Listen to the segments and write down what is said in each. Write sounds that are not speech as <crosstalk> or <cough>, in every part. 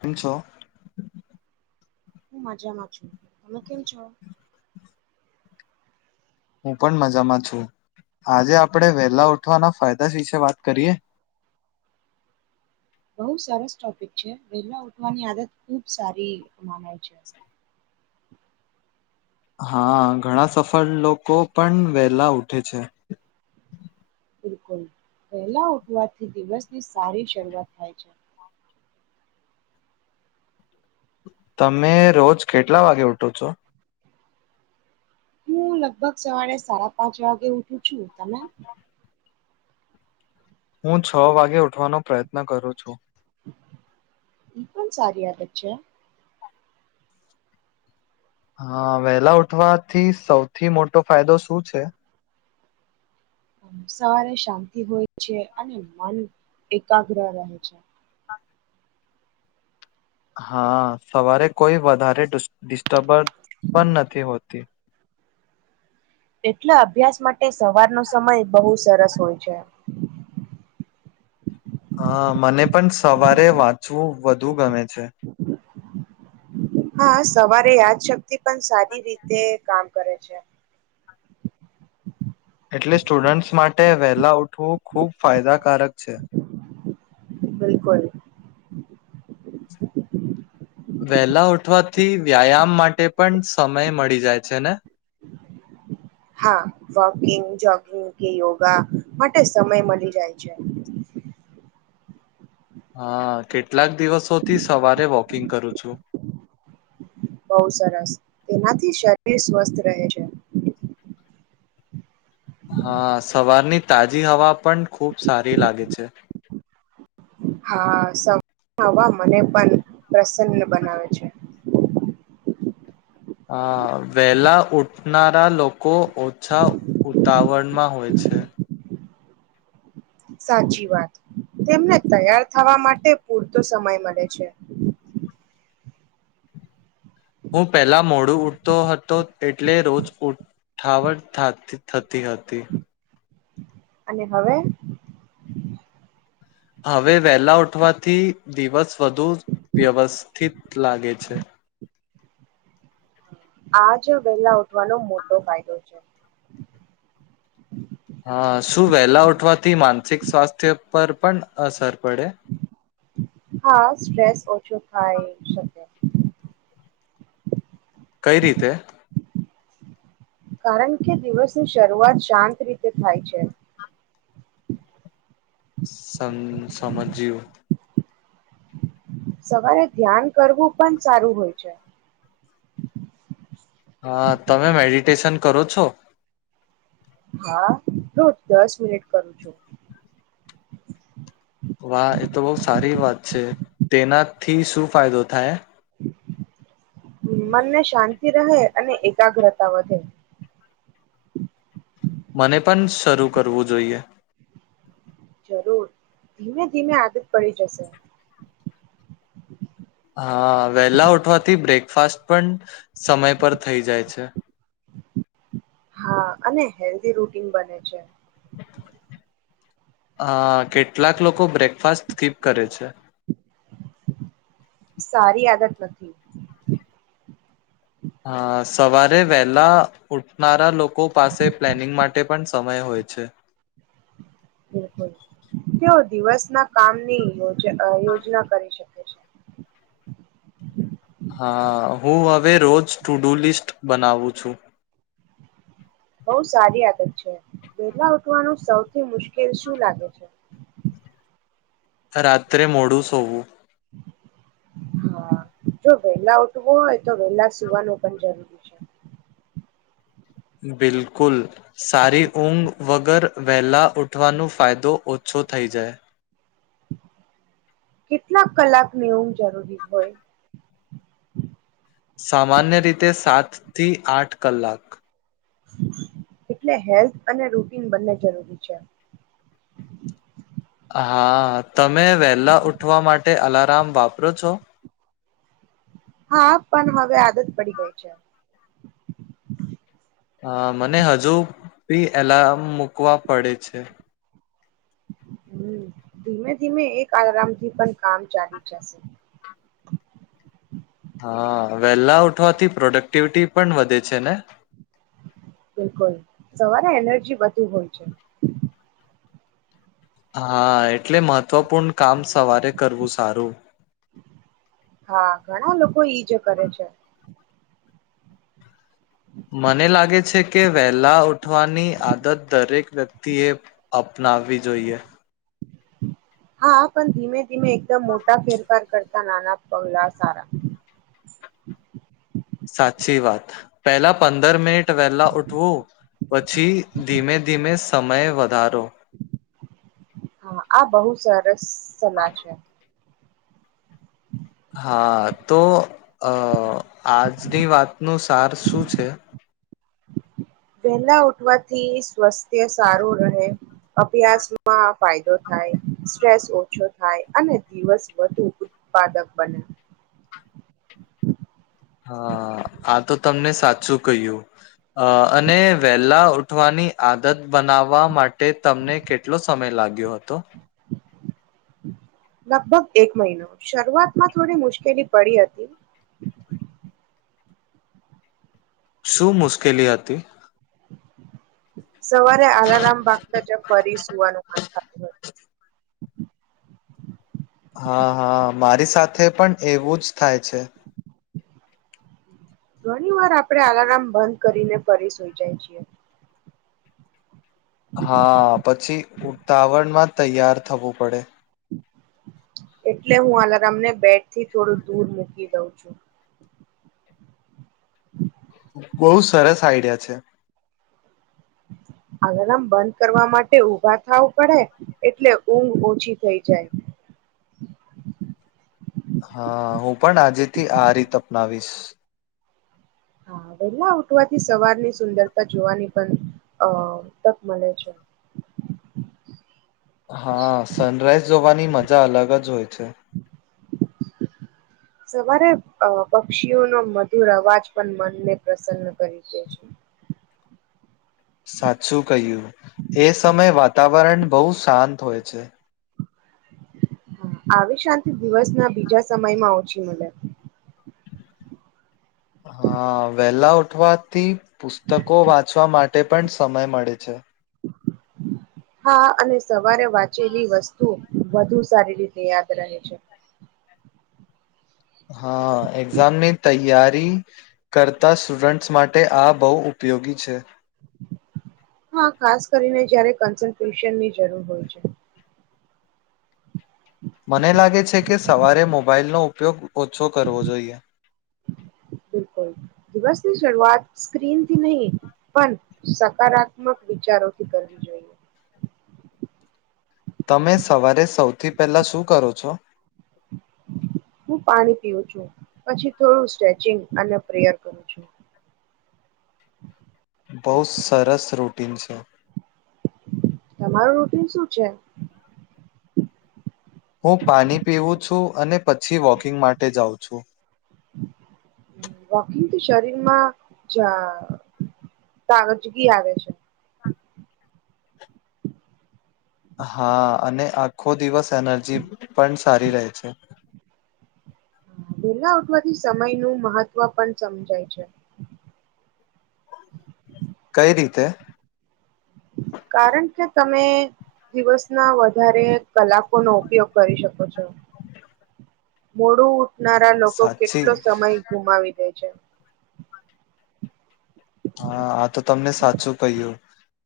તનસો હું મજામાં છું તમે કેમ છો? હું પણ મજામાં છું, આજે આપણે વેલા ઉઠવાના ફાયદા વિશે વાત કરીએ? બઉ સરસ ટોપિક છે વહેલા ઉઠવાની આદત ખુબ સારી માનાય છે હા ઘણા સફલ લોકો પણ વેલા ઊઠે છે બિલકુલ વહેલા ઉઠવા થી દિવસની સારી શરૂઆત થાય છે તમે રોજ કેટલા વાગે ઉઠો છો? હું લગભગ સવારે સાડા પાંચ વાગે ઉઠું છું તમે હું છ વાગે ઉઠવાનો પ્રયત્ન કરું છું ઈ પણ સારી વાત જ છે હા વેલા ઉઠવાથી સૌથી મોટો ફાયદો શું છે? સવારે શાંતિ હોય છે અને મન એકાગ્ર રહે છે હા સવારે કોઈ વધારે ડિસ્ટર્બન્સ પણ નથી હોતી એટલે અભ્યાસ માટે સવારનો સમય બહુ સરસ હોય છે. હા, મને પણ સવારે વાંચવું વધુ ગમે છે. હા, સવારે યાદ શક્તિ પણ સારી રીતે કામ કરે છે. એટલે સ્ટુડન્ટસ માટે વહેલા ઉઠવું ખુબ ફાયદા કારક છે. બિલકુલ. થી વ્યાયામ માટે પણ સમય મળી જાય છે ને? હા વોકિંગ જોગિંગ કે યોગા માટે સમય મળી જાય છે. હા કેટલાક દિવસોથી સવારે વોકિંગ કરું છું. બોવ સરસ તેનાથી શરીર સ્વસ્થ રહે છે. હા સવારની તાજી હવા પણ ખુબ સારી લાગે છે. હા સવા હવા મને પણ પ્રસન્ન બનાવે છે. અ વેલા ઉઠનારા લોકો ઓછા ઉતાવળમાં હોય છે. <inaudible> સાચી વાત તેમને તૈયાર થવા માટે પૂરતો સમય મળે છે. હું પહેલા મોડું ઉઠતો હતો એટલે રોજ ઉઠાવટતી થા થતી હતી. અને હવે હવે વેલા ઉઠવાથી દિવસ વધુ વ્યવસ્થિત લાગે છે આજ વેલા ઉઠવાનો મોટો ફાયદો છે હા શું વહેલા ઉઠવા થી માનસિક સ્વાસ્થ્ય પર પણ અસર પડે હા સ્ટ્રેસ ઓછો થઇ શકે કઈ રીતે કારણ કે દિવસની શરૂઆત શાંત રીતે થાય છે સન સમજ જેવુ સવારે ધ્યાન કરવું પણ સારું હોય છે હા તમે મેડિટેશન કરો છો હા રોજ દસ મિનિટ કરું છું વાહ એ તો બહ સારી વાત છે તેનાથી શું ફાયદો થાય મનને શાંતિ રહે અને એકાગ્રતા વધે મને પણ શરૂ કરવું જોઈએ જરૂર ધીમે-ધીમે આદત પડી જશે. હ હા વેલા ઉઠવાથી બ્રેકફાસ્ટ પણ સમય પર થઇ જાય છે. હા અને હેલ્ધી રૂટીન બને છે. હા કેટલાક લોકો બ્રેકફાસ્ટ સ્કિપ કરે છે. સારી આદત નથી. હા સવારે વહેલા ઉઠનારા લોકો <unintelligible> પાસે પ્લાનિંગ માટે પણ સમય હોય છે. બિલકુલ કેવ દિવસ ના કામની યોજ યોજના કરી શકે છે હા હું હવે રોજ ટુ ડુ લિસ્ટ બનાવું છું. બહુ સારી આદત છે વહેલા ઉઠવાનું સૌથી મુશ્કેલ શું લાગે છે? રાત્રે મોડું સોવું. હા જો વેલા ઉઠવું હોય તો વેલા સુવાનું પણ જરૂરી છે. બિલકુલ સારી ઊંઘ વગર વહેલા ઊઠવાનો ફાયદો ઓછો થઈ જાય. કેટલાક કલાકની ઉંગ જરૂરી હોય? સામાન્ય રીતે સાત થી આઠ કલાક. એટલે હેલ્થ અને રૂટિન બંને જરૂરી છે. હા તમે વહેલા ઉઠવા માટે અલારામ વાપરો છો? હા પણ હવે આદત પડી ગઈ છે. હા મને હજુ બી એલાર્મ મુકવા પડે છે. ધીમે ધીમે એક આરામથી પણ કામ ચાલી જશે. હા. વહેલા ઉઠવાથી પ્રોડક્ટિવિટી પણ વધે છે ને? બિલકુલ સવારે એનર્જી વધી હોય છે. હા એટલે મહત્વપૂર્ણ કામ સવારે કરવું સારું. હા ઘણા લોકો ઈજ કરે છે. મને લાગે છે કે વહેલા ઉઠવાની આદત દરેક વ્યક્તિએ અપનાવવી જોઈએ. હા પણ ધીમે-ધીમે એકદમ મોટા ફેરફાર કરતા નાના પગલા સારા. સાચી વાત પેલા પંદર મિનિટ વહેલા ઉઠવું પછી ધીમે-ધીમે સમય વધારો. હા આ બહુ સર રાસ સલાહ છે. હમ હા તો અ આજની વાતનું સાર શું છે? વેલા ઉઠવાથી સ્વાસ્થ્ય સારું રહે. અભ્યાસમાં ફાયદો થાય સ્ટ્રેસ ઓછો થાય અને દિવસ વધુ ઉત્પાદક બને હા આ તો તમને સાચું કહ્યું અ અને વેલા ઉઠવાની આદત બનાવવા માટે તમને કેટલો સમય લાગ્યો હતો લગભગ એક મહિનો શરૂઆતમાં થોડી મુશ્કેલી પડી હતી શું મુશ્કેલી હતી સવારે અલાર્મ વાગતા જ ફરી સુવાનુ મન થતું હોય હા હા મારી સાથે પણ એવું જ થાય છે ઘણી વાર આપણે અલાર્મ બંધ કરીને ફરી સોઈ જાય છીએ હા પછી ઉતાવળમાં તૈયાર થવું પડે એટલે હું અલાર્મને બેડથી થોડું દૂર મૂકી દઉં છું બહુ સરસ આઈડિયા છે અલાર્મને બંધ કરવા માટે ઉભા થાવ પડે એટલે ઊંઘ ઓછી થઈ જાય હા હું પણ આજેથી આ રીત અપનાવીશ હા વહેલા ઉઠવાથી સવારની સુંદરતા જોવાની પણ અ તક મળે છે હા સનરાઈઝ જોવાની માજા અલગ જ હોય છે સવારે પક્ષીઓનો મધુર અવાજ પણ મનને પ્રસન્ન કરી દે છે સાચું કહ્યું એ સમયે વાતાવરણ બહુ શાંત હોય છે આવી શાંતિ દિવસ ના બીજા સમયમાં ઓછી મળે હા વેલા ઉઠવાથી પુસ્તકો વાંચવા માટે પણ સમય મળે છે હા અને સવારે વાંચેલી વસ્તુ વધુ સારી રીતે યાદ રહે છે હા એક્ઝામની તૈયારી કરતા સ્ટુડન્ટસ માટે આ બહુ ઉપયોગી છે. હા ખાસ કરીને જયારે કન્સલ્ટ્રેશનની જરૂર હોય છે. મને લાગે છે, કે સવારે મોબાઈલનો ઉપયોગ ઓછો કરવો જોઈએ. બિલકુલ દિવસની શરૂઆત સ્ક્રીનથી નહીં પણ સકારાત્મક વિચારોથી કરવી જોઈએ તમે સવારે સૌથી પહેલા શું કરો છો હું પાણી પીવું છું પછી થોડું સ્ટ્રેચિંગ અને પ્રેયર કરું છું બહુ સરસ <unintelligible> તમારું રૂટીન શું છે હું પાણી પીવું છું અને પછી વોકિંગ માટે જાઉં છું વોકિંગ થી શરીરમાં તાગજગી આવે છે હા અને આખો દિવસ એનર્જી પણ સારી રહે છે વેલા ઉઠવાથી સમયનું મહત્વ પણ સમજાય છે કઈ રીતે કારણ કે તમે દિવસ ના વધારે કલાકો નો ઉપયોગ કરી શકો છો મોળું ઉટનારા લોકો કેટલો સાચી સમય ગુમાવી દે છે હા આા તો તમને સાચું કહ્યું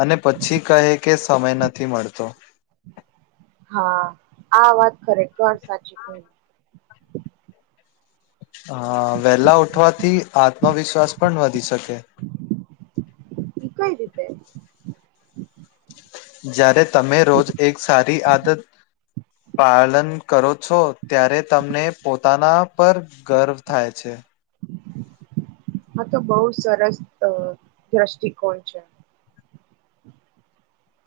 અને પછી કહે કે સમય નથી મળતો હા આ વાત ખરેખ સાચી કો હ વેલા ઉઠવાથી આત્મવિશ્વાસ પણ વધી શકે કઈ રીતે જ્યારે તમે રોજ એક સારી આદત પાલન કરો છો ત્યારે તમને પોતાના પર ગર્વ થાય છે આ તો બહુ સરસ દ્રષ્ટિકોણ છે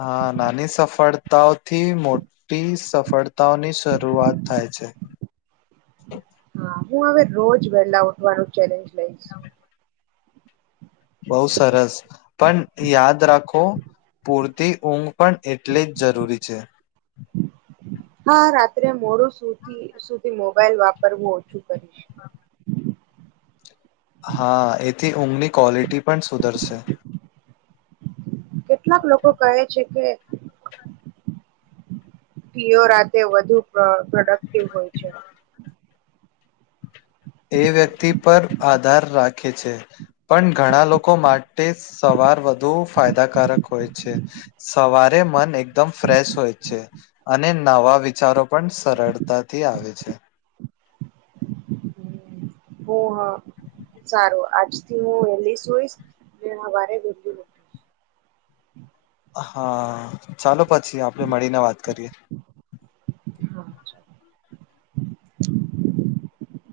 હા નાની સફળતાઓથી મોટી સફળતાઓની શરૂઆત થાય છે હા હું હવે રોજ વેલા ઉઠવાનું ચેલેન્જ પ બઉ સરસ પણ યાદ રાખો પૂર થી ઊંઘ પણ એટલે જ જરૂરી છે હા રાત્રે મોડું સુધી મોબાાઈલ વાપરવું ઓછું કરીશ હા એથી ઊંઘની ક્વોલિટી પણ સુધરશે કેટલાક લોકો કહે છે કે પીયો રાતે વધુ પ્રોડક્ટિવ હોય છે એ વ્યક્તિ પર આધાર રાખે છે પણ ઘણા લોકો માટે સવાર વધુ ફાયદાકારક હોય છે સવારે મન એકદમ ફ્રેશ હોય છે અને નવા વિચારો પણ સરળતાથી આવે છે હ હા સારું આજ થી હું વેલી સુઈશ સવારે વલી મકીશ હા ચાલો પછી આપડણે મળીને વાત કરીએ <inaudible>